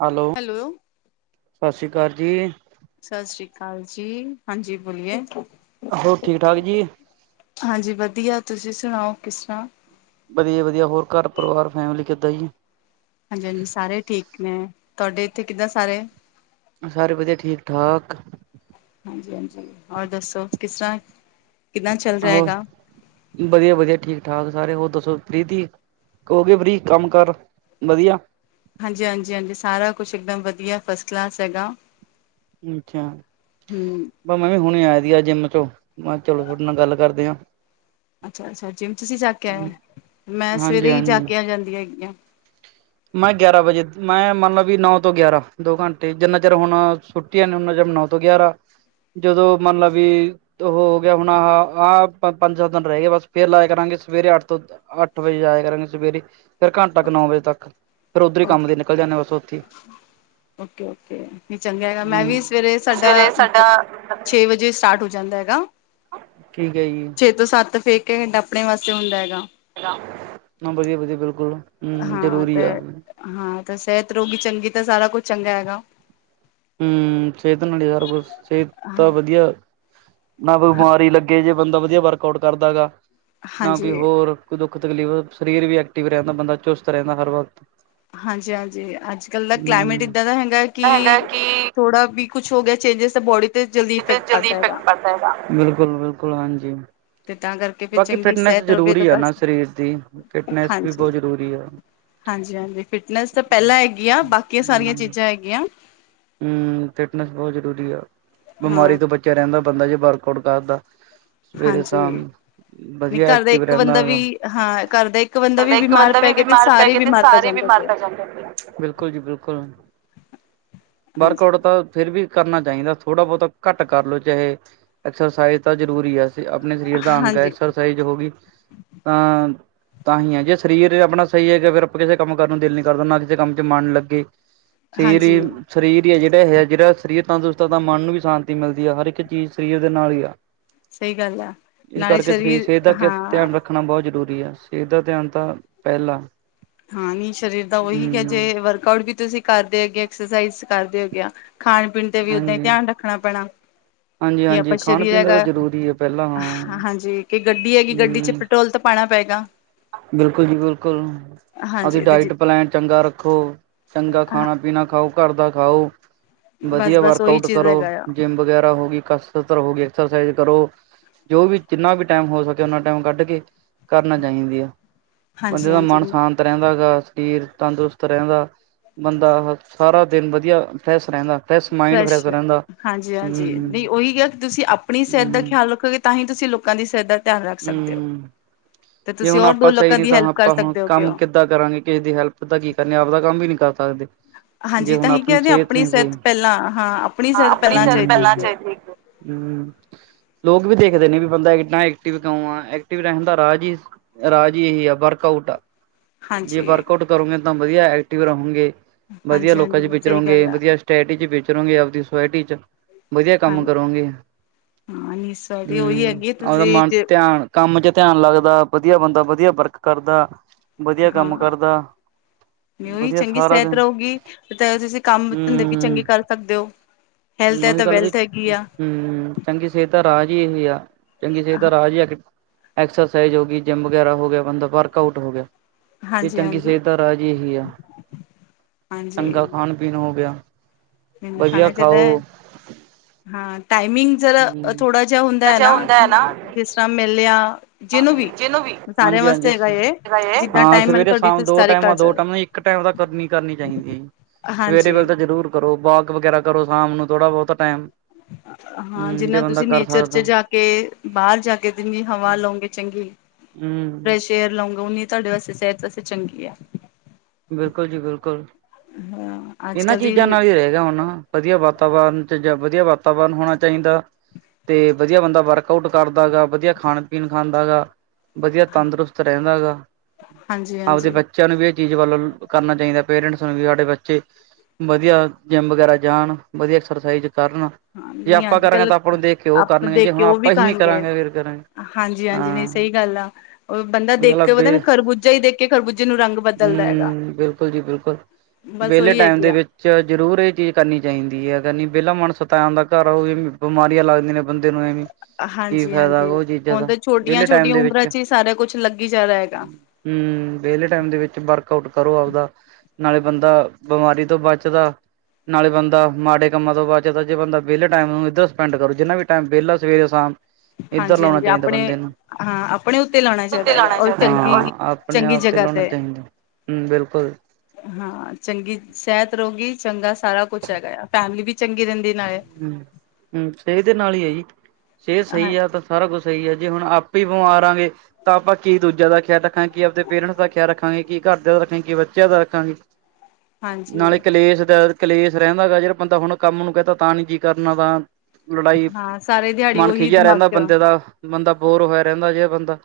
Hello ਸਤਿ ਸ਼੍ਰੀ ਅਕਾਲ ਜੀ। ਸਤਿ ਸ੍ਰੀ ਅਕਾਲ ਜੀ ਹਾਂਜੀ ਬੋਲੀਏ। ਹੋਰ ਠੀਕ ਠਾਕ ਜੀ। ਹਾਂਜੀ ਵਧੀਆ ਤੁਸੀਂ ਸੁਣਾਓ ਕਿਸ ਤਰ੍ਹਾਂ ਵਧੀਆ ਵਧੀਆ ਹੋਰ ਘਰ ਪਰਿਵਾਰ ਫੈਮਲੀ ਕਿੱਦਾਂ ਜੀ ਹਾਂਜੀ ਹਾਂਜੀ ਸਾਰੇ ਠੀਕ ਨੇ ਤੁਹਾਡੇ ਇੱਥੇ ਕਿੱਦਾਂ ਸਾਰੇ ਸਾਰੇ ਵਧੀਆ ਠੀਕ ਠਾਕ। ਹਾਂਜੀ ਹਾਂਜੀ ਔਰ ਦੱਸੋ ਕਿਸ ਤਰ੍ਹਾਂ ਕਿੱਦਾਂ ਚੱਲ ਰਿਹਾ ਹੋਰ ਹੈਗਾ। ਵਧੀਆ ਵਧੀਆ ਠੀਕ ਠਾਕ ਸਾਰੇ ਹੋਰ ਦੱਸੋ ਫਰੀ ਤਿ ਹੋਗੇ ਫ੍ਰੀ ਕੰਮ ਕਰ ਵਧੀਆ ਹਾਂਜੀ ਹਾਂਜੀ ਹਾਂਜੀ ਸਾਰਾ ਕੁਛ ਇੱਕਦਮ ਵਧੀਆ ਫਸਟ ਕਲਾਸ ਹੈਗਾ ਅੱਛਾ ਹੂੰ। ਬਸ ਮੈਂ ਵੀ ਹੁਣੀ ਆਇਆ ਜਿੰਮ ਚੋਂ ਮੈਂ ਚਲੋ ਤੁਹਾਡੇ ਨਾਲ ਗੱਲ ਕਰਦੇ ਆਾਂ ਅੱਛਾ ਅੱਛਾ ਜਿੰਮ ਤੁਸੀਂ ਜਾ ਕੇ ਆਏ ਮੈਂ ਸਵੇਰੇ ਹਾਂਜੀ ਹੀ ਜਾ ਹਾਂਜੀ। ਕੇ ਆ ਜਾਂਦੀਆਂ ਹੈਗੀਆਂ ਮੈਂ ਗਿਆਰਾਂ ਵਜੇ ਮੈਂ ਮੰਨ ਲਵ ਵੀ ਨੌ ਤੋਂ ਗਿਆਰਾਂ ਦੋ ਘੰਟੇ ਜਿੰਨਾ ਚਿਰ ਹੁਣ ਛੱ ਛੁੱਟੀਆਂ ਨੇ ਉਹਨਾਂ ਨੌ ਤੋਂ ਗਿਆਰਾਂ ਜਦੋਂ ਮੰਨ ਲਵ ਵੀ ਹੋ ਗਿਆ ਹੁਣ ਆਹ ਆਹ ਪੰਜ ਸੱਤ ਦਿਨ ਰਹਿ ਗਏ ਬਸ ਫੇਰ ਲਾਇਆ ਕਰਾਂਗੇ ਸਵੇਰੇ ਅੱਠ ਤੋਂ ਅੱਠ ਵਜੇ ਜਾਇਆ ਕਰਾਂਗੇ ਸਵੇਰੇ ਫਿਰ ਘੰਟਾ ਕੁ ਨੌ ਵਜੇ ਤੱਕ ਫੇਰ ਉੱਧਰੇ ਕੰਮ ਨਿਕਲ ਜਾਂਦੇ ਹਾਂ ਬਸ ਉਥੇ ਹੀ ਓਕੇ ਓਕੇ ਨਹੀਂ ਚੰਗਾ ਹੈਗਾ ਮੈਂ ਹੂੰ ਵੀ ਸਵੇਰੇ ਸਾਡਾ, ਸਵੇਰੇ ਸਾਡਾ ਮਤਲਬ ਛੇ ਵਜੇ ਸਟਾਰਟ ਹੋ ਜਾਂਦਾ ਹੈਗਾ। ਠੀਕ ਹੈ ਜੀ। ਛੇ ਤੋਂ ਸੱਤ ਫੇਰ ਘੰਟਾ ਆਪਣੇ ਵਾਸਤੇ ਹੁੰਦਾ ਹੈਗਾ। [unintelligible] ਹਾਂ ਵਧੀਆ ਵਧੀਆ ਬਿਲਕੁਲ। ਹੂੰ ਹਾਂ ਤੇ ਜ਼ਰੂਰੀ ਆ ਹਾਂ ਤੇ ਸਿਹਤ ਰਹੁਗੀ ਚੰਗੀ ਤਾਂ ਸਾਰਾ ਕੁਛ ਚੰਗਾ ਹੈਗਾ। ਹੂੰ, ਸਿਹਤ ਨਾਲ ਹੀ ਸਾਰਾ ਕੁਛ ਸਿਹਤ ਤਾਂ ਹਾਂ ਵਧੀਆ, ਨਾ ਕੋਈ ਹਾਂ ਬਿਮਾਰੀ ਲੱਗੇ ਜੇ ਬੰਦਾ ਵਧੀਆ ਵਰਕ ਆਊਟ ਕਰਦਾ ਗਾ, ਨਾ ਕੋਈ ਹਾਂਜੀ। ਹੋਰ, ਕੋਈ ਦੁੱਖ ਤਕਲੀਫ਼ ਸਰੀਰ ਵੀ ਐਕਟਿਵ ਰਹਿੰਦਾ ਬੰਦਾ ਚੁਸਤ ਰਹਿੰਦਾ ਹਰ ਵਕਤ, ਹਾਂਜੀ-ਹਾਂਜੀ, ਅੱਜ ਕੱਲ੍ਹ ਦਾ ਕਲਾਈਮੇਟ ਹੂੰ। ਇੱਦਾਂ ਦਾ ਹੈਗਾ ਕਿ, ਥੋੜਾ ਵੀ ਕੁਛ ਕੁਛ ਹੋ ਗਿਆ ਚੇਜਿਸ ਤਾਂ ਬਡੀ ਤੋਂ [unintelligible] ਬਿਲਕੁਲ, ਬਿਲਕੁਲ, ਹਾਂਜੀ। ਤੇ ਤਾਂ ਕਰਕੇ ਫਿਰ ਬਾਕੀ ਚੰਗੀ ਫਿਟਨੈਸ ਸਿਹਤ ਰਵੇ ਤਾਂ ਜ਼ਰੂਰੀ ਆ ਨਾ ਬਸ ਸਰੀਰ ਦੀ ਫਿਟਨੈਸ ਵੀ ਬਹੁਤ ਜ਼ਰੂਰੀ ਆ। ਹਾਂਜੀ-ਹਾਂਜੀ, ਫਿਟਨੈਸ ਤਾਂ ਪਹਿਲਾਂ ਹੈਗੀ ਆ ਬਾਕੀ ਸਾਰੀਆਂ ਹੂੰ, ਚੀਜ਼ਾਂ ਹੈਗੀਆਂ। ਹੂੰ, ਫਿਟਨੈਸ ਬਹੁਤ ਜ਼ਰੂਰੀ ਆ, ਹਾਂ। ਬਿਮਾਰੀ ਤੋਂ ਬ ਬਚਕੇ ਰਹਿੰਦਾ ਬੰਦਾ ਜੇ ਵਰਕ ਆਊਟ ਕਰਦਾ ਸਵੇਰੇ ਹਾਂਜੀ ਸ਼ਾਮ। ਨਹੀਂ ਵਧੀਆ ਘਰ ਦਾ ਐਕਟਿਵ ਇੱਕ ਰਹਿੰਦਾ ਬੰਦਾ ਵੀ ਹਾਂ ਘਰ ਦਾ ਇੱਕ ਬੰਦਾ ਹੈਗਾ, ਵੀ ਇੱਕ ਬਿਮਾਰ ਬੰਦਾ ਪੈ ਵੀ ਗਿਆ ਤੇ ਬਿਮਾਰ ਪੈ ਸਾਰੇ ਗਿਆ ਤੇ ਬਿਮਾਰ ਪੈ ਸਾਰੇ ਹੀ ਜਾਂਦੇ ਬਿਮਾਰ ਪਏ ਆ ਪੈ ਬਿਲਕੁਲ ਜੀ ਬਿਲਕੁਲ, ਵਰਕ ਹਾਂਜੀ ਆਊਟ ਤਾਂ ਫਿਰ ਵੀ ਕਰਨਾ ਚਾਹੀਦਾ ਥੋੜ੍ਹਾ ਬਹੁਤਾ ਘੱਟ ਕਰ ਲੋ ਚਾਹੇ ਐਕਸਰਸਾਈਜ਼ ਤਾਂ ਜ਼ਰੂਰੀ ਹੈ। ਆਪਣੇ ਸਰੀਰ ਦਾ ਅੰਗ ਹੈ ਹਾਂਜੀ ਐਕਸਰਸਾਈਜ਼ ਹੋ ਗਈ, ਤਾਂ ਤਾਂ ਹੀ ਹੈ ਜੇ ਸਰੀਰ ਆਪਣਾ ਸਹੀ ਹੈ ਕਿ ਫੇਰ ਆਪਾਂ ਕਿਸੇ ਕੰਮ ਕਰਨ ਨੂੰ ਦਿਲ ਨੀ ਕਰਦਾ ਨਾ ਕਿਸੇ ਕੰਮ ਚ ਮਨ ਲੱਗੇ। ਸਰੀਰ ਹੀ, ਹਾਂਜੀ। ਸਰੀਰ ਹੀ ਜਿਹੜਾ ਇਹ ਆ ਜਿਹੜਾ ਸਰੀਰ ਤੰਦਰੁਸਤ ਆ ਤਾਂ ਮਨ ਨੂੰ ਵੀ ਸ਼ਾਂਤੀ ਮਿਲਦੀ ਆ ਹਰ ਇੱਕ ਚੀਜ਼ ਸਰੀਰ ਦੇ ਨਾਲ ਹੀ ਆ, ਸਹੀ ਗੱਲ ਆ, ਇਸ ਨਾਲੇ ਕਰਕੇ ਸਰੀਰ ਸਿਹਤ ਦਾ ਹਾਂ ਧਿਆਨ ਰੱਖਣਾ ਬਹੁਤ ਜ਼ਰੂਰੀ ਹੈ, ਸਿਹਤ ਦਾ ਧਿਆਨ ਤਾਂ ਪਹਿਲਾਂ, ਹਾਂ ਨੀ ਸਰੀਰ ਦਾ ਉਹੀ ਕੇ ਹਮ ਜੇ ਵਰਕ ਆਊਟ ਵੀ ਤੁਸੀਂ, ਕਰਦੇ ਹੋਗੇ ਐਕਸਰਸਾਈਜ਼ ਕਰਦੇ ਹੋਗਿਆ ਖਾਣ ਪੀਣ ਤੇ ਵੀ ਓਦਾਂ ਹੀ ਹਾਂਜੀ ਧਿਆਨ ਰੱਖਣਾ ਪੈਣਾ। ਹਾਂਜੀ ਕੀ ਆਪਾਂ ਹਾਂਜੀ ਖਾਣ ਸਰੀਰ ਪੀਣ ਦਾ ਤਾਂ ਹੈਗਾ, ਜ਼ਰੂਰੀ ਹੈ ਪਹਿਲਾਂ ਹਾਂ ਹਾਂਜੀ ਕਿ ਗੱਡੀ ਹੈਗੀ ਗੱਡੀ ਚ ਹਮ ਪੈਟਰੋਲ ਤਾਂ ਪਾਉਣਾ ਪਏਗਾ, ਬਿਲਕੁਲ ਜੀ ਬਿਲਕੁਲ। ਹਾਂਜੀ ਉਹਦੀ ਇਹਦੇ ਚ ਡਾਇਟ ਪਲੈਨ ਚੰਗਾ ਰੱਖੋ ਚੰਗਾ ਖਾਣਾ ਪੀਣਾ ਖਾਓ। ਘਰ ਦਾ ਖਾਓ ਬਸ ਵਧੀਆ ਬਸ ਵਰਕ ਉਹੀ ਆਊਟ ਚੀਜ਼ ਕਰੋ ਹੈਗਾ ਆ ਜਿੰਮ ਵਗੈਰਾ ਹੋ ਗਈ ਕਸ ਹੋ ਐਕਸਰਸਾਈਜ਼ ਕਰੋ ਜੋ ਵੀ ਜਿੰਨਾ ਵੀ ਟਾਈਮ ਹੋ ਸਕੇ ਉਹਨਾ ਟਾਈਮ ਕੱਢ ਕੇ ਕਰਨਾ ਚਾਹੀਦੀ ਆ ਹਾਂਜੀ ਬੰਦੇ ਦਾ ਹਾਂਜੀ ਮਨ ਸ਼ਾਂਤ ਰਹਿੰਦਾ ਹੈ ਗਾ ਸਰੀਰ ਤੰਦਰੁਸਤ ਰਹਿੰਦਾ। ਬੰਦਾ ਸਾਰਾ ਦਿਨ ਵਧੀਆ ਫਰੈਸ਼ ਰਹਿੰਦਾ ਫਰੈਸ਼, ਹਾਂਜੀ-ਹਾਂਜੀ, ਹੂੰ ਨਹੀਂ ਉਹੀ ਆ ਕਿ ਤੁਸੀਂ ਆਪਣੀ ਸਿਹਤ ਦਾ ਹੂੰ ਖਿਆਲ ਰੱਖੋਗੇ। ਤਾਂ ਹੀ ਤੁਸੀਂ ਲੋਕਾਂ ਦੀ ਸਿਹਤ ਦਾ ਧਿਆਨ ਰੱਖ ਸਕਦੇ ਹੋ। ਹੂੰ ਤੇ ਜੇ ਤੁਸੀਂ ਹੁਣ ਹੋਰ ਦੋ ਆਪਾਂ ਸਹੀ ਲੋਕਾਂ ਨਹੀ ਦੀ ਤਾਂ ਹੈਲਪ ਕਰ ਆਪਾਂ ਹੁਣ ਸਕਦੇ ਹੋਗੇ ਕੰਮ ਕਿੱਥੋਂ ਹੋ ਕਿੱਦਾਂ ਕਰਾਂਗੇ ਕਿਸੇ ਦੀ ਹੈਲਪ ਤਾਂ ਕੀ ਕਰਨੀ ਆਪਦਾ ਕੰਮ ਵੀ ਨਹੀਂ ਕਰ ਸਕਦੇ। ਜੇ ਹਾਂਜੀ ਹੁਣ ਤਾਂਹੀ ਆਪਣੀ ਕਹਿੰਦੇ ਸਿਹਤ ਨੀ ਸਹੀ, ਪਹਿਲਾਂ ਹਾਂ ਹਾਂ ਸਿਹਤ ਆਪਣੀ ਪਹਿਲਾਂ ਸਿਹਤ ਚਾਹੀਦੀ ਪਹਿਲਾ ਹੈਗੀ ਚਾ ਹੈ। ਲੋਕ ਵੀ ਦੇਖਦੇ ਨੇ ਵੀ ਬੰਦਾ ਇੰਨਾ ਐਕਟਿਵ ਕਿਉ ਆ ਐਕਟਿਵ ਰਹਿਣ ਦਾ ਰਾਜ ਹੀ, ਰਾਜ ਇਹੀ ਆ ਵਰਕ ਆਊਟ, ਆ ਜੇ ਹਾਂਜੀ, ਵਰਕ ਆਊਟ ਕਰੋਗੇ ਤਾਂ ਵਧੀਆ ਐਕਟਿਵ ਰਹੋਗੇ ਵਧੀਆ ਹਾਂਜੀ, ਲੋਕਾਂ ਚ ਹਾਂਜੀ ਸਹੀ ਵਿਚਰੋਂਗੇ ਗੱਲ ਆ ਵਧੀਆ ਸੋਸਾਇਟੀ ਵੇਚਰੋਗੇ ਆਪਦੀ ਸੋਸਾਇਟੀ ਚ। ਵਧੀਆ ਹਾਂ ਕੰਮ ਕਰੋਂਗੇ, ਹਾਂ ਨੀ ਸਾਡੀ ਉਹੀ ਹੂੰ ਹੈਗੀ ਆਪਦਾ ਤੁਸੀਂ ਮਨ ਜੇ ਧਿਆਨ, ਕੰਮ ਚ ਧਿਆਨ ਲੱਗਦਾ ਵਧੀਆ ਬੰਦਾ ਵਧੀਆ ਵਰਕ ਕਰਦਾ ਵਧੀਆ ਕੰਮ ਕਰਦਾ‌। ਨ ਉਹੀ ਚੰਗੀ ਸਿਹਤ ਰਹੁਗੀ ਤੁਸੀਂ ਕੰਮ ਧੰਦੇ ਵੀ ਹੂੰ ਚੰਗੇ ਕਰ ਸਕਦੇ ਹੋ। ਹੈਲਥ ਹੈ ਉਹੀ ਤਾਂ ਗੱਲ ਵੀ, ਵੈਲਥ ਹੈਗੀ ਆ ਹੂੰ, ਚੰਗੀ ਸਿਹਤ ਦਾ ਰਾਜ ਹੀ ਇਹ ਆ। ਚੰਗੀ ਸਿਹਤ ਦਾ ਰਾਜ ਹੀ ਐਕਸਾਈਜ਼ ਹੋ ਗਈ ਜਿੰਮ ਵਗੈਰਾ ਹੋ ਗਿਆ ਬੰਦਾ ਵਰਕ ਆਊਟ ਹੋ ਗਿਆ। ਇਹ ਹਾਂਜੀ, ਚੰਗੀ ਹਾਂਜੀ, ਸਿਹਤ ਦਾ ਰਾਜ ਇਹੀ ਆ ਹਾਂਜੀ ਚੰਗਾ ਖਾਣ ਪੀਣ ਹੋ ਗਿਆ ਮੈਨੂੰ ਵਧੀਆ ਖਾਣਾ ਚਾਹੀਦਾ ਖਾਓ। ਹੈ। ਹਾਂ ਟਾਈਮਿੰਗ ਚਲਾ ਹਮ ਥੋੜਾ ਜਿਹਾ ਹੁੰਦਾ ਹੈ ਨਾ ਕਿ ਜਿਸ ਤਰ੍ਹਾਂ ਮਿਲਿਆ ਜਿਹਨੂੰ ਵੀ। ਸਾਰਿਆਂ ਹਾਂਜੀ ਵਾਸਤੇ ਹਾਂਜੀ ਹੈਗਾ ਇਹ ਜਿੱਦਾਂ ਹਾਂ ਟਾਈਮ ਮਿਲ ਸਵੇਰੇ ਤੁਹਾਡੀ ਸ਼ਾਮ ਤੁਸੀਂ ਦੋ ਸਾਰੇ ਟਾਈਮ ਕਰ ਦੋ ਸਕਦੇ ਟਮ ਇੱਕ ਟਾਈਮ ਤਾਂ ਕਰਨੀ -ਕਰਨੀ ਚਾਹੀਦੀ ਹੈ ਜੀ। ਸਵੇਰੇ ਹਾਂਜੀ ਵੇਲੇ ਤਾਂ ਜ਼ਰੂਰ ਕਰੋ ਵਾਕ ਵਗੈਰਾ ਕਰੋ ਸ਼ਾਮ ਨੂੰ ਥੋੜ੍ਹਾ-ਬਹੁਤਾ ਟਾਈਮ। ਹਾਂ ਹਮ ਜੇ ਜਿੰਨਾ ਬੰਦਾ ਤੁਸੀਂ ਕਰ ਨੇਚਰ 'ਚ ਸਕਦਾ ਜਾ ਕੇ ਬਾਹਰ ਜਾ ਕੇ ਜਿੰਨੀ ਹਵਾ ਲਉਗੇ ਚੰਗੀ ਐ। ਹਮ ਫਰੈਸ਼ ਏਅਰ ਲਾਉਂਗੇ ਉਨੀ ਤੁਹਾਡੇ ਵਾਸਤੇ ਸਿਹਤ ਵਾਸਤੇ ਚੰਗੀ ਹੈ। ਬਿਲਕੁਲ ਜੀ ਬਿਲਕੁਲ ਹਾਂ ਅੱਜ ਇਹਨਾਂ ਕੱਲ੍ਹ ਚੀਜ਼ਾਂ ਦੀ ਨਾਲ ਹੀ ਰਹਿ ਗਿਆ ਹਨਾ। ਵਧੀਆ ਵਾਤਾਵਰਨ ਚ ਜਾਂ ਵਧੀਆ ਵਾਤਾਵਰਨ ਹੋਣਾ ਚਾਹੀਦਾ। ਤੇ ਵਧੀਆ ਬੰਦਾ ਵਰਕ ਆਊਟ ਕਰਦਾ ਗਾ ਵਧੀਆ ਖਾਣ-ਪੀਣ ਖਾਂਦਾ ਗਾ। ਵਧੀਆ ਤੰਦਰੁਸਤ ਰਹਿੰਦਾ ਗਾ, ਹਾਂਜੀ ਆਪਦੇ ਹਾਂਜੀ ਬੱਚਿਆਂ ਨੂੰ ਵੀ ਚੀਜ਼ ਵੱਲੋਂ ਕਰਨਾ ਚਾਹੀਦਾ ਪੇਰੈਂਟਸ ਨੂੰ ਵੀ ਸਾਡੇ ਬੱਚੇ ਵਧੀਆ ਜਿੰਮ ਵਗੈਰਾ ਜਾਣ, ਵਧੀਆ ਐਕਸਰਸਾਈਜ਼ ਕਰਨ ਹਾਂ ਜੇ ਨਹੀਂ ਆਪਾਂ ਅੱਜ ਕਰਾਂਗੇ ਕੱਲ ਤਾਂ ਆਪਾਂ ਨੂੰ ਦੇਖ ਕੇ ਉਹ ਆਪ ਕਰਨਗੇ ਜੇ ਦੇਖ ਕੇ ਹੁਣ ਉਹ ਵੀ ਆਪਾਂ ਹੀ ਨੀ ਕਰਨਗੇ ਕਰਾਂਗੇ ਫੇਰ ਕਰਾਂਗੇ। ਹਾਂਜੀ ਹਾਂਜੀ ਨਹੀਂ ਹਾਂ। ਸਹੀ ਗੱਲ ਆ, ਉਹ ਬੰਦਾ ਗੱਲ ਦੇਖ ਆ ਕੇ ਪਤਾ ਨਾ ਬੇ ਖਰਬੂਜਾ ਹੀ ਦੇਖ ਕੇ ਖਰਬੂਜੇ ਨੂੰ ਰੰਗ ਬਦਲਦਾ ਹੈਗਾ ਹੂੰ। ਬਿਲਕੁਲ ਜੀ ਬਿਲਕੁਲ ਬਸ ਵਿਹਲੇ ਉਹੀ ਟਾਈਮ ਹੈਗੀ ਦੇ ਆ ਵਿੱਚ ਚ ਜ਼ਰੂਰ ਇਹ ਚੀਜ਼ ਕਰਨੀ ਚਾਹੀਦੀ ਹੈ, ਕਰਨੀ ਵਿਹਲਾ ਮਨ ਸ਼ੈਤਾਨ ਦਾ ਘਰ ਉਹ ਵੀ ਬਿਮਾਰੀਆਂ ਲੱਗਦੀਆਂ ਨੇ ਬੰਦੇ ਨੂੰ ਐਵੇਂ ਕੀ ਫਾਇਦਾ ਹਾਂਜੀ-ਹਾਂਜੀ ਉਹ ਚੀਜ਼ਾਂ ਹੁਣ ਦਾ ਤਾਂ ਵਿਹਲੇ ਟਾਈਮ ਛੋਟੀਆਂ-ਛੋਟੀਆਂ ਦੇ ਉਮਰਾਂ ਵਿੱਚ 'ਚ ਹੀ ਸਾਰਾ ਕੁਛ ਲੱਗੀ ਜਾ ਰਿਹਾ ਹੈਗਾ। ਹੂੰ। ਵਿਹਲੇ ਟਾਈਮ ਦੇ ਵਿੱਚ ਵਰਕ ਆਊਟ ਕਰੋ ਆਪਦਾ ਨਾਲੇ ਬੰਦਾ ਬਿਮਾਰੀ ਤੋਂ ਬਚਦਾ। ਨਾਲੇ ਬੰਦਾ ਮਾੜੇ ਕੰਮ ਤੋਂ ਬਾਅ 'ਚਦਾ ਜੇ ਬੰਦਾ ਵਿਹਲੇ ਟਾਈਮ ਨੂੰ ਇੱਧਰ ਸਪੈਂਡ ਕਰੋ, ਜਿੰਨਾ ਵੀ ਟਾਈਮ ਵਿਹਲਾ ਸਵੇਰੇ-ਸ਼ਾਮ। ਇੱਧਰ ਲਾਉਣਾ ਹਾਂਜੀ-ਹਾਂਜੀ ਚਾਹੀਦਾ ਆਪਣੇ ਬੰਦੇ ਨੂੰ। ਹਾਂ ਆਪਣੇ ਉੱਤੇ ਲਾਉਣਾ ਲਾ [unintelligible] ਹੈਗਾ ਔਰ ਚਾਹੀਦਾ ਚੰਗੀ ਆਪਣੇ ਚੰਗੀ ਆਪ ਤੇ ਜਗ੍ਹਾ ਲਾਉਣਾ ਚਾਹੀਦਾ। ਹੂੰ, ਬਿਲਕੁਲ। ਹਾਂ ਚੰਗੀ ਸਿਹਤ ਰਹੂਗੀ ਚੰਗਾ ਸਾਰਾ ਕੁਛ ਹੈਗਾ ਆ ਫੈਮਿਲੀ ਵੀ - ਚੰਗੀ ਰਹਿੰਦੀ ਨਾਲੇ। ਹੂੰ-ਹੂੰ ਸਿਹਤ ਦੇ ਨਾਲ ਹੀ ਹੈ ਜੀ ਸਿਹਤ ਹਾਂ ਸਹੀ ਆ ਤਾਂ ਸਾਰਾ ਕੁਛ ਸਹੀ ਹੈ ਜੇ ਹੁਣ ਆਪ ਹੀ ਬਿਮਾਰ ਆੰਗੇ ਤਾਂ ਆਪਾਂ ਕੀ ਦੂਜਿਆਂ ਦਾ ਖਿਆਲ ਰੱਖਾਂਗੇ, ਕੀ ਆਪਦੇ ਪੇਰੈਂਟਸ ਦਾ ਖਿਆਲ ਰੱਖਾਂਗੇ, ਕੀ ਘਰਦਿਆਂ ਦਾ ਰੱਖਾਂਗੇ, ਕੀ ਬੱਚਿਆਂ ਦਾ ਰੱਖਾਂਗੇ। ਹਾਂਜੀ ਨਾਲੇ ਕਲੇਸ਼ ਦਾ ਕਲੇਸ਼ ਰਹਿੰਦਾ ਗਾ ਜੇੜਾ ਬੰਦਾ ਹੁਣ ਕੰਮ ਨੂੰ ਕਹਿਤਾ ਤਾਂ ਨੀ ਜੀ ਕਰਨਾ ਵਾ। ਲੜਾਈ ਹਾਂ ਸਾਰੇ ਦਿਹਾੜੀ ਮਨ ਉਹੀ ਖਿਝਿਆ ਦਿਮਾਗ ਰਹਿੰਦਾ ਚ ਬੰਦੇ ਦਾ ਬੰਦਾ ਬੋਰ ਹੋਇਆ ਰਹਿੰਦਾ ਜੇ ਬੰਦਾ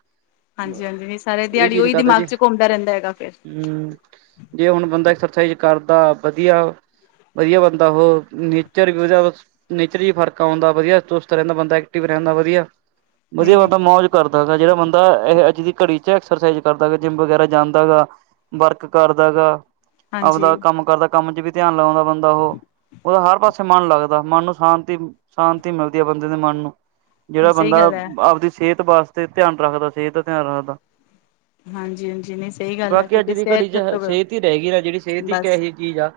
ਹਾਂਜੀ ਹਾਂਜੀ ਨਹੀ ਸਾਰੇ ਇਹ ਦਿਹਾੜੀ ਚੀਜ਼ ਨੀ ਉਹੀ ਕਰਦਾ ਦਿਮਾਗ ਜੀ ਚ ਘੁੰਮਦਾ ਰਹਿੰਦਾ ਹੈਗਾ ਫੇਰ। ਹੂੰ ਜੇ ਹੁਣ ਬੰਦਾ ਐਕਸਰਸਾਈਜ਼ ਕਰਦਾ ਵਧੀਆ ਵਧੀਆ ਬੰਦਾ ਉਹ ਨ ਨੇਚਰ ਓਦਾ ਬਸ ਨੇਚਰ ਫਰਕ ਆਉਂਦਾ ਵਧੀਆ ਦੁਸਤ ਰਹਿੰਦਾ ਬੰਦਾ ਐਕਟਿਵ ਰਹਿੰਦਾ ਵਧੀਆ। ਵਧੀਆ ਨਹੀਂ-ਨਹੀਂ ਬੰਦਾ ਮੌਜ ਕਰਦਾ ਹੈਗਾ ਜਿਹੜਾ ਬੰਦਾ ਇਹ ਅੱਜ ਦੀ ਘੜੀ 'ਚ ਐਕਸਰਸਾਈਜ਼ ਕਰਦਾ ਗਾ ਜਿੰਮ ਵਗੈਰਾ ਜਾਂਦਾ ਗਾ ਵਰਕ ਕਰਦਾ ਗਾ ਹਾਂਜੀ ਆਪਦਾ ਕੰਮ ਕਰਦਾ ਕੰਮ 'ਚ ਵੀ ਧਿਆਨ ਲਾਉਂਦਾ ਬੰਦਾ ਉਹ ਉਹਦਾ ਹਰ ਪਾਸੇ ਮਨ ਲੱਗਦਾ ਮਨ ਨੂੰ ਸ਼ਾਂਤੀ-ਸ਼ਾਂਤੀ ਮਿਲਦੀ ਹੈ ਬੰਦੇ ਦੇ ਮਨ ਨੂੰ ਜਿਹੜਾ ਨਹੀਂ ਸਹੀ ਬੰਦਾ ਗੱਲ ਹੈ ਆਪਦੀ ਸਿਹਤ ਵਾਸਤੇ ਧਿਆਨ ਰੱਖਦਾ ਸਿਹਤ ਦਾ ਧਿਆਨ ਰੱਖਦਾ ਹਾਂਜੀ-ਹਾਂਜੀ ਨਹੀਂ ਸਹੀ ਗੱਲ ਹੈ ਬਾਕੀ ਅੱਜ ਕਿਉਂਕਿ ਦੀ ਘੜੀ ਸਿਹਤ 'ਚ ਸਭ ਤੋਂ ਸਿਹਤ ਹੀ ਰਹਿ ਗਈ ਨਾ ਜਿਹੜੀ ਸਿਹਤ ਇੱਕ ਬਸ ਇਹੋਹੀ ਚੀਜ਼ ਆ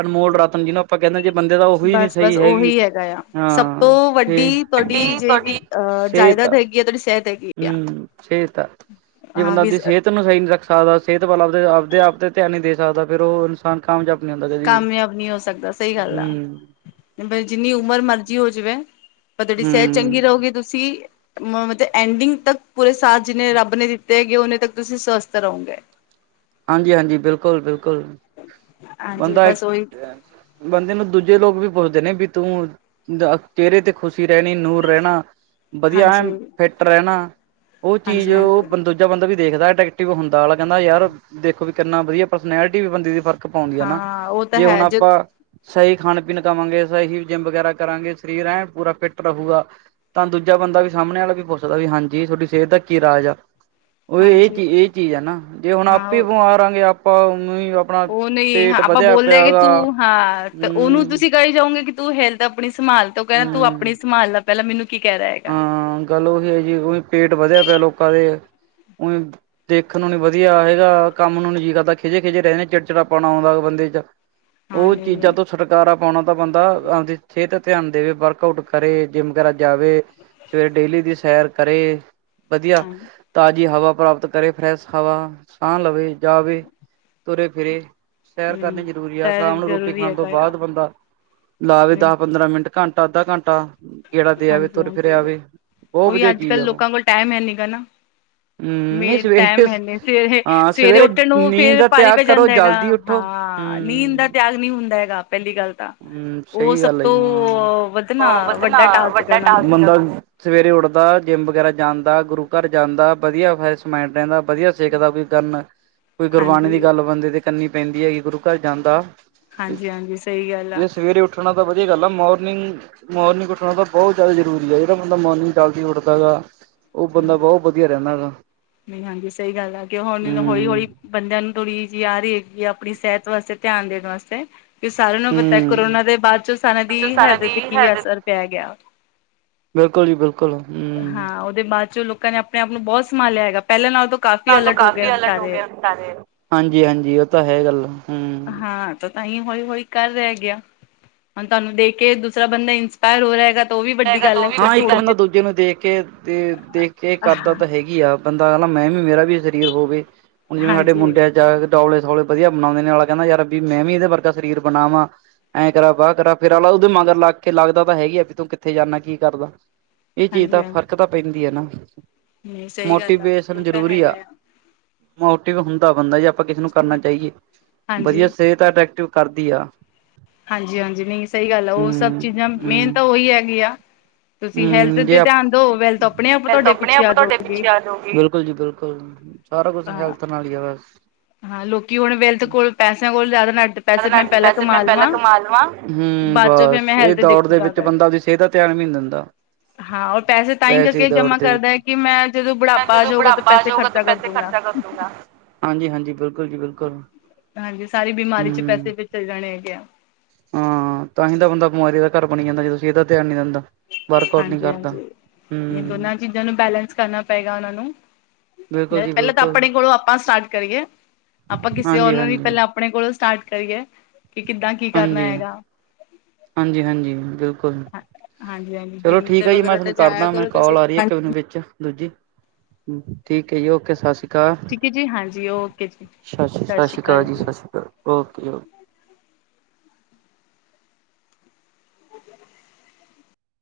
ਅਨਮੋਲ ਰਤਨ ਜਿਹਨੂੰ ਆਪਾਂ ਕਹਿੰਦੇ ਜੇ ਬੰਦੇ ਦਾ ਓ ਉਹੀ ਨਹੀਂ ਬਸ-ਬਸ ਸਹੀ ਹੈਗੀ ਉਹੀ ਹੈਗਾ ਆ ਸਭ ਹਾਂ ਤੋਂ ਤੇ ਵੱਡੀ ਡੀ ਤੁਹਾਡੀ ਜਿਹੜੀ ਤੁਹਾਡੀ ਅਹ ਸਿਹਤ - ਜਾਇਦਾਦ ਹੈਗੀ ਆ ਤੁਹਾਡੀ ਸਿਹਤ ਹੈਗੀ ਆ ਹੂੰ, ਸਿਹਤ ਆ ਜੇ ਹਾਂ ਬੰਦਾ ਵੀ ਉਹਦੀ ਸਿਹਤ ਸਿਹਤ ਨੂੰ ਸਹੀ ਨਹੀਂ ਰੱਖ ਸਕਦਾ ਸਿਹਤ ਵੱਲ ਆਪਦੇ-ਆਪਦੇ ਆਪ ਤੇ ਧਿਆਨ ਨਹੀਂ ਦੇ ਸਕਦਾ ਫਿਰ ਉਹ ਇਨਸਾਨ ਕਾਮਯਾਬ ਨੀ ਉਂਦਾ ਜੇ ਕਾਮਯਾਬ ਨਹੀਂ ਹੋ ਸਕਦਾ ਸਹੀ ਗੱਲ ਆ ਜਿੰਨੀ ਉਮਰ ਮਰਜ਼ੀ ਹੋ ਜਾਵੇ ਪਰ ਤੁਹਾਡੀ ਸਿਹਤ ਚੰਗੀ ਹੂੰ ਰਹੂਗੀ ਤੁਸੀਂ ਮਤਲਬ ਐਂਡਿੰਗ ਤੱਕ ਪੂਰੇ ਸਾਲ ਜਿੰਨੇ ਰੱਬ ਨੇ ਦਿੱਤੇ ਹੈਗੇ ਨੇ ਤੱਕ ਤੁਸੀਂ ਸਵਸਥ ਰਹੋਗੇ ਹਾਂਜੀ-ਹਾਂਜੀ ਬਿਲਕੁਲ-ਬਿਲਕੁਲ ਹਾਂਜੀ ਬੰਦਾ ਬਸ ਉਹੀ ਬੰਦੇ ਨੂੰ ਦੂਜੇ ਲੋਕ ਵੀ ਪੁੱਛਦੇ ਨੇ ਵੀ ਤੂੰ ਚਿਹਰੇ ਤੇ ਖੁਸ਼ੀ ਰਹਿਣੀ ਨੂਰ ਰਹਿਣਾ ਵਧੀਆ ਹਾਂਜੀ ਏਨ ਫਿੱਟ ਰਹਿਣਾ ਉਹ ਚੀਜ਼ ਹਾਂਜੀ ਉਹ ਹਾਂਜੀ ਬੰਦ ਬੰਦਾ ਵੀ ਦੇਖਦਾ ਅਟੈਕਟਿਵ ਹੁੰਦਾ ਆ ਕਹਿੰਦਾ ਯਾਰ ਦੇਖੋ ਵੀ ਕਿੰਨਾ ਵਧੀਆ ਪਰਸਨੈਲਿਟੀ ਵੀ ਬੰਦੇ ਦੀ ਫਰਕ ਪਾਉਂਦੀ ਆ ਨਾ ਹਾਂ ਉਹ ਤਾਂ ਜੇ ਹੁਣ ਹੈ ਜ ਆਪਾਂ ਸਹੀ ਖਾਣ ਪੀਣ ਖਾਵਾਂਗੇ ਸਹੀ ਜਿੰਮ ਵਗੈਰਾ ਕਰਾਂਗੇ ਸਰੀਰ ਐਂਨ ਪੂਰਾ ਫਿਟ ਰਹੁਗਾ ਤਾਂ ਦੂਜਾ ਬੰਦਾ ਵੀ ਸਾਹਮਣੇ ਵਾਲਾ ਵੀ ਪੁੱਛਦਾ ਵੀ ਹਾਂਜੀ ਤੁਹਾਡੀ ਸਿਹਤ ਦਾ ਕੀ ਰਾਜ ਆ ਉਹ ਇਹ ਹਾਂਜੀ ਚੀ ਇਹ ਚੀਜ਼ ਹੈ ਨਾ ਜੇ ਹੁਣ ਆਪੇ ਹਾਂ ਬਿਮਾਰ ਆਗੇ ਆਪਾ ਉਹ ਨਹੀਂ ਹਾਂ ਆਪਾਂ ਬੋਲਦੇ ਹਗੇ ਤੂੰ ਹਾਂ ਤੇ ਉਹਨੂੰ ਹੂੰ ਤੁਸੀਂ ਕਹੀ ਜਾਓਗੇ ਕਿ ਤੂੰ ਹੈਲਤ ਆਪਣੀ ਸੰਭਾਲ ਤੋਂ ਕਹਿਣਾ ਤੂੰ ਆਪਣੀ ਹੂੰ ਸੰਭਾਲ ਨਾਲ ਪਹਿਲਾਂ ਮੈਨੂੰ ਕੀ ਕਹਿ ਰਿਹਾ ਹੈਗਾ ਹਾਂ ਗੱਲ ਉਹੀ ਹੈ ਜੀ ਉਹੀ ਪੇਟ ਵਧਿਆ ਪਿਆ ਲੋਕਾਂ ਦੇ ਉਹੀ ਦੇਖਣ ਨੂੰ ਨੀ ਵਧੀਆ ਹੈਗਾ ਕੰਮ ਨੂੰ ਨੀ ਜੀ ਕਰਦਾ ਖਿਜੇ-ਖਿਜੇ ਰੈਹਨੇ ਚਿੜਚਿੜਾ ਪਾਉਣਾ ਆਉਦਾ ਬੰਦੇ ਚ ਹਾਂ ਉਹ ਨਹੀਂ ਚੀਜ਼ਾਂ ਨਹੀਂ ਤੋਂ ਛੁਟਕਾਰਾ ਪਾਉਣਾ ਤਾਂ ਬੰਦਾ ਆਪਦੀ ਸਿਹਤ ਧਿਆਨ ਦੇਵੇ ਵਰਕਆਊਟ ਕਰੇ ਜਿੰਮ ਵਗੈਰਾ ਜਾਵੇ ਸਵੇਰੇ ਡੇਲੀ ਦੀ ਸੈਰ ਕਰੇ ਵਧੀਆ ਹਾਂ ਤਾਜ਼ੀ ਹਵਾ ਪ੍ਰਾਪਤ ਕਰੇ ਫਰੈਸ਼ ਹਵਾ ਸਾਹ ਲਵੇ ਜਾਵੇ ਤੁਰੇ ਫਿਰੇ ਸੈਰ ਨਹੀਂ ਕਰਨੀ ਜ਼ਰੂਰੀ ਆ ਸੈਰ ਸ਼ਾਮ ਨੂੰ ਰੋਟੀ ਜ਼ਰੂਰੀ ਖਾਣ ਤੋਂ ਹੈਗਾ ਆ ਬਾਅਦ ਬੰਦਾ ਲਾਵੇ ਦਸ ਨਹੀਂ ਪੰਦਰਾਂ ਮਿੰਟ ਘੰਟਾ ਅੱਧਾ ਘੰਟਾ ਗੇੜਾ ਦੇ ਆਵੇ ਹਾਂਜੀ ਤੁਰ ਫਿਰੇ ਹਾਂਜੀ ਆਵੇ ਬਹੁਤ ਉਹੀ ਵਧੀਆ ਅੱਜ ਚੀਜ਼ ਕੱਲ ਆ ਉਹ ਲੋਕਾਂ ਕੋਲ ਟਾਈਮ ਹੈ ਨੀ ਗਾ ਨਾ ਹਮ ਮੇ ਨਹੀਂ ਟਾਈਮ ਸਵੇਰੇ ਹੈ ਨਹੀਂ ਹਾਂ ਸਵੇਰੇ-ਸਵੇਰੇ ਸਵੇਰੇ ਉੱਠਣ ਨੂੰ ਨੀਂਦ ਫੇਰ ਦਾ ਪਾਰੀ ਤਿਆਗ ਪੈ ਕਰੋ ਜਾਂਦਾ ਹੈਗਾ ਜਲਦੀ ਉੱਠੋ ਹਾਂ ਨੀਂਦ ਹਮ ਦਾ ਤਿਆਗ ਨਹੀਂ ਹੁੰਦਾ ਹੈਗਾ ਪਹਿਲੀ ਗੱਲ ਤਾਂ ਹਮ ਉਹ ਸਹੀ ਸਭ ਗੱਲ ਆ ਤੋਂ ਵੱਧ ਨਾ ਹਾਂ ਵ ਵੱਡਾ ਟਾਸਕ ਹੈਗਾ ਵੱਡਾ ਉਹਨਾਂ ਟਾ ਨੂੰ ਸਵੇਰੇ ਉੱਠਦਾ ਜਿੰਮ ਵਗੈਰਾ ਜਾਂਦਾ ਗੁਰੂ ਘਰ ਜਾਂਦਾ ਵਧੀਆ ਫਰੈਸ਼ ਮਾਈਂਡ ਰਹਿੰਦਾ ਵਧੀਆ ਸਿੱਖਦਾ ਕੋਈ ਕਰਨ ਕੋਈ ਗੁਰਬਾਣੀ ਦੀ ਹਾਂਜੀ ਗੱਲ ਬੰਦੇ ਤੇ ਕਨੀ ਪੈਂਦੀ ਹੈ ਕਿ ਗੁਰੂ ਘਰ ਜਾਂਦਾ ਹਾਂਜੀ-ਹਾਂਜੀ ਇਹ ਸਵੇਰੇ ਉੱਠਣਾ ਤਾਂ ਵਧੀਆ ਗੱਲ ਆ ਮੋਰਨਿੰਗ ਮੋਰਨਿੰਗ ਉੱਠਣਾ ਤਾਂ ਬਹੁਤ ਜ਼ਿਆਦਾ ਜ਼ਰੂਰੀ ਹੈ ਜਿਹੜਾ ਬੰਦਾ ਮੋਰਨਿੰਗ ਜਲਦੀ ਉੱਠਦਾ ਹੈਗਾ ਉਹ ਬੰਦਾ ਬਹੁਤ ਵਧੀਆ ਰਹਿੰਦਾ ਹੈਗਾ ਨਹੀਂ ਹਾਂਜੀ ਸਹੀ ਗੱਲ ਆ ਕਿ ਹੁਣ ਹੌਲੀ ਹਮ ਹੌਲੀ ਬੰਦਿਆਂ ਨੂੰ ਥੋੜ੍ਹੀ ਜਿਹੀ ਆ ਰਹੀ ਹੈਗੀ ਆ ਆਪਣੀ ਸਿਹਤ ਵਾਸਤੇ ਧਿਆਨ ਦੇਣ ਵਾਸਤੇ ਕਿ ਸਾਰਿਆਂ ਨੂੰ ਪਤਾ ਹੂੰ। ਕਰੋਨਾ ਦੇ ਬਾਅਦ ਚ ਸਾਰਾ ਦੀ ਜੋ ਸਾਰਿਆਂ ਹੈਲਦ ਤੇ ਦੀ ਕੀ ਹੈਲਥ ਅਸਰ ਪੈ ਗਿਆ ਬਿਲਕੁਲ ਜੀ ਬਿਲਕੁਲ ਹਮ ਦੇ ਬਾਅਦ ਚੋਂ ਲੋਕਾਂ ਨੇ ਆਪਣੇ ਆਪ ਨੂੰ ਬਹੁਤ ਸੰਭਾਲਿਆ ਹੈਗਾ ਪਹਿਲਾਂ ਨਾਲ ਤੋਂ ਕਾਫ਼ੀ ਨਾਲ ਤੋਂ ਅਲਟ ਹੋ ਗਏ ਹੁਣ ਅਲਰਟ ਹੋ ਸਾਰੇ ਗਏ ਹੁਣ ਹਾਂਜੀ ਹਾਂਜੀ ਉਹ ਤਾਂ ਹੈ ਗੱਲ। ਹੂੰ ਹਾਂ। ਤਾਂ ਹੀ ਹੌਲੀ ਹੌਲੀ ਕਰ ਰਿਹਾ ਗਿਆ ਹੁਣ ਤੁਹਾਨੂੰ ਦੇਖ ਕੇ ਦੂਸਰਾ ਬੰਦਾ ਇੰਸਪਾਇਰ ਹੋ ਰਿਹਾ ਹੈਗਾ। ਤਾਂ ਉਹ ਵੀ ਵੱਡੀ ਗੱਲ ਹੈ ਚਲ ਹਾਂ ਇੱਕ ਥੋੜ੍ਹੀ ਉਹਦਾ ਜਿਹੀ ਦੂਜੇ ਨੂੰ ਦੇਖ ਕੇ ਦੇਖ ਕੇ ਕਰਦਾ ਤਾਂ ਹੈਗੀ ਆ। ਬੰਦਾ ਕਦਾ ਮੈਂ ਵੀ ਮੇਰਾ ਵੀ ਸਰੀਰ ਹੋਵੇ ਹੁਣ ਜਿਵੇਂ ਸਾਡੇ ਹਾਂਜੀ ਮੁੰਡਿਆਂ ਜਾ ਕੇ ਡੋੌਲੇ ਸੋਲੇ ਵਧੀਆ ਬਣਾਉਂਦੇ ਨੇ ਨਾਲਾ ਕਹਿੰਦਾ ਯਾਰ ਵੀ ਮੈਂ ਵੀ ਇਹਦੇ ਵਰਗਾ ਸਰੀਰ ਬਣਾ ਵਾਂ। ਐਂ ਕਰਾ ਵਾਹ ਕਰ ਫੇਰ ਵਾਲਲਾ ਉਹਦੇ ਮਗਰ ਲੱਗ ਕੇ ਲੱਗ ਤਾਂ ਹੈਗੀ ਆ ਵੀ ਤੂੰ ਉੱਥੇ ਜਾਂਦਾ ਕੀ ਕਰਦਾ ਇਹ ਚੀਜ਼ ਤਾਂ ਹਾਂਜੀ ਹਾਂਜੀ ਫ਼ਰਕ ਤਾਂ ਪੈਂਦੀ ਹੈ ਨਾ। ਨਹੀਂ ਸਹੀ ਗੱਲ ਆ ਮੋਟੀਵੇਸ਼ਨ ਤਾਂ ਜ਼ਰੂਰੀ ਹੈਗਾ ਆ। ਮੋਟਿਵ ਹੁੰਦਾ ਬੰਦਾ ਜ ਆਪਾਂ ਕਿਸੇ ਨੂੰ ਕਰਨਾ ਚਾਹੀਏ ਵਧੀਆ ਹਾਂਜੀ ਸਿਹਤ ਐਕਟਿਵ ਕਰਦੀ ਆ। ਹਾਂਜੀ ਹਾਂਜੀ ਨਹੀਂ ਸਹੀ ਗੱਲ ਆ ਉਹ ਸਭ ਹੂੰ ਚੀਜ਼ਾਂ ਮੇਨ ਹੂੰ। ਤਾਂ ਉਹੀ ਹੈਗੀ ਆ। ਤੁਸੀਂ ਹੈਲਥ ਹੂੰ ਜੇ ਦੇ ਆਪ ਧਿਆਨ ਦਓ ਵੈਲਥ ਆਪਣੇ ਆਪ ਮੈਂ ਤਾਂ ਤੁਹਾਡੇ ਆਪਣੇ ਪਿੱਛੇ ਆਪ ਆ ਤੁਹਾਡੇ ਜਾਓਗੇ। ਪਿੱਛੇ ਆ ਜਾਊਗੀ। ਬਿਲਕੁਲ ਜੀ ਬਿਲਕੁਲ ਸਾਰਾ ਕੁਛ ਹਾਂ। ਹੈਲਥ ਨਾਲ ਹੀ ਆ ਬਸ। ਹਾਂ, ਲੋਕੀ ਹੁਣ ਵਿਲਥ ਕੋਲ ਪੈਸਿਆਂ ਕੋਲ ਜ਼ਿਆਦਾ ਨਾ ਪੈਸੇ ਮੈਂ ਪਹਿਲਾਂ ਪੈਸੇ ਮੈਂ ਕਮਾ ਪਹਿਲਾਂ ਲਵਾਂ। ਕਮਾ ਲਵਾਂ। ਹੂੰ, ਬਾਅਦ ਚੋਂ ਫੇਰ ਬਸ ਮੈਂ ਇਹ ਹੈਲਥ ਦੌੜ ਦੇ ਦੇਖੂਗਾ ਵਿੱਚ ਕਰਕੇ। ਬੰਦਾ ਆਪਦੀ ਸਿਹਤ ਦਾ ਧਿਆਨ ਵੀ ਨਹੀਂ ਦਿੰਦਾ। ਹਾਂ, ਓ ਪੈਸੇ ਤਾਂ ਹੀ ਕਰਕੇ ਦੌੜ ਜਮਾਂ ਦੇ ਕਰਦਾ ਵਿੱਚ। ਕਿ ਮੈਂ ਜਦੋਂ ਮੈਂ ਬੁਢਾਪਾ ਆ ਜਦੋਂ ਜਾਊਗਾ ਤਾਂ ਬੁਢਾਪਾ ਆ ਪੈਸੇ ਜਾਊਗਾ ਤਾਂ ਖਰਚਾ ਕਰ ਪੈਸੇ ਦੂਗਾ। ਖਰਚਾ ਕਰ ਹਾਂਜੀ-ਹਾਂਜੀ, ਬਿਲਕੁਲ ਜੀ ਬਿਲਕੁਲ ਹਾਂਜੀ, ਸਾਰੀ ਬਿਮਾਰੀ ਚ ਪੈਸੇ ਹੂੰ। ਵਿੱਚ ਚਲੇ ਜਾਣੇ ਹੈਗੇ ਆ ਹਾਂ, ਤਾਂ ਹੀ ਤਾਂ ਬੰਦਾ ਬਿਮਾਰੀ ਦਾ ਘਰ ਬਣੀ ਜਾਂਦਾ ਜਦੋਂ ਸਿਹਤ ਇਹਦਾ ਧਿਆਨ ਨਹੀਂ ਦਿੰਦਾ ਵਰਕ ਆਊਟ ਨੀ ਹਾਂਜੀ ਕਰਦਾ ਹਾਂਜੀ। ਇਹ ਹੂੰ ਦੋਨਾਂ ਚੀਜ਼ਾਂ ਨੂੰ ਬੈਲੇੈਂਸ ਕਰਨਾ ਪਏਗਾ ਉਹਨਾਂ ਨੂੰ ਬਿਲਕੁਲ ਜੀ ਪਹਿਲਾਂ ਤਾਂ ਬਿਲਕੁਲ ਆਪਣੇ ਕੋਲੋਂ ਆਪਾਂ ਸਟਾਰਟ ਕਰੀਏ ਆਪਾਂ ਕਿਸੇ ਉਹਨ ਵੀ ਹਾਂਜੀ-ਹਾਂਜੀ। ਪਹਿਲਾਂ ਆਪਣੇ ਕੋਲੋਂ ਸਟਾਰਟ ਕਰੀਏ ਕਿ ਕਿੱਦਾਂ ਕੀ ਕਰਨਾ ਹਾਂਜੀ, ਹੈਗਾ। ਹਾਂਜੀ-ਹਾਂਜੀ, ਬਿਲਕੁਲ। ਹਾਂਜੀ ਹਾਂਜੀ ਚਲੋ ਜਿੰਮ ਠੀਕ ਤੇ ਆ ਜੀ ਮੈਂ ਵਗੈਰਾ ਤੇ ਤੁਹਾਨੂੰ ਜਾਇਆ ਕਰਦਾ ਮੈਂ ਕਰੋ ਤੁਸੀਂ। ਕਾਲ ਆ ਰਹੀ ਇੱਕ ਮੈਨੂੰ ਵਿੱਚ ਦੂਜੀ ਠੀਕ ਐ ਜੀ ਓਕੇ ਸਤਿ ਸ਼੍ਰੀ ਅਕਾਲ। ਠੀਕ ਹੈ ਜੀ ਹਾਂਜੀ ਓਕੇ ਜੀ ਸਤਿ ਸ਼੍ਰੀ ਅਕਾਲ ਜੀ ਸਤਿ ਸ਼੍ਰੀ ਅਕਾਲ ਓਕੇ ਓਕੇ।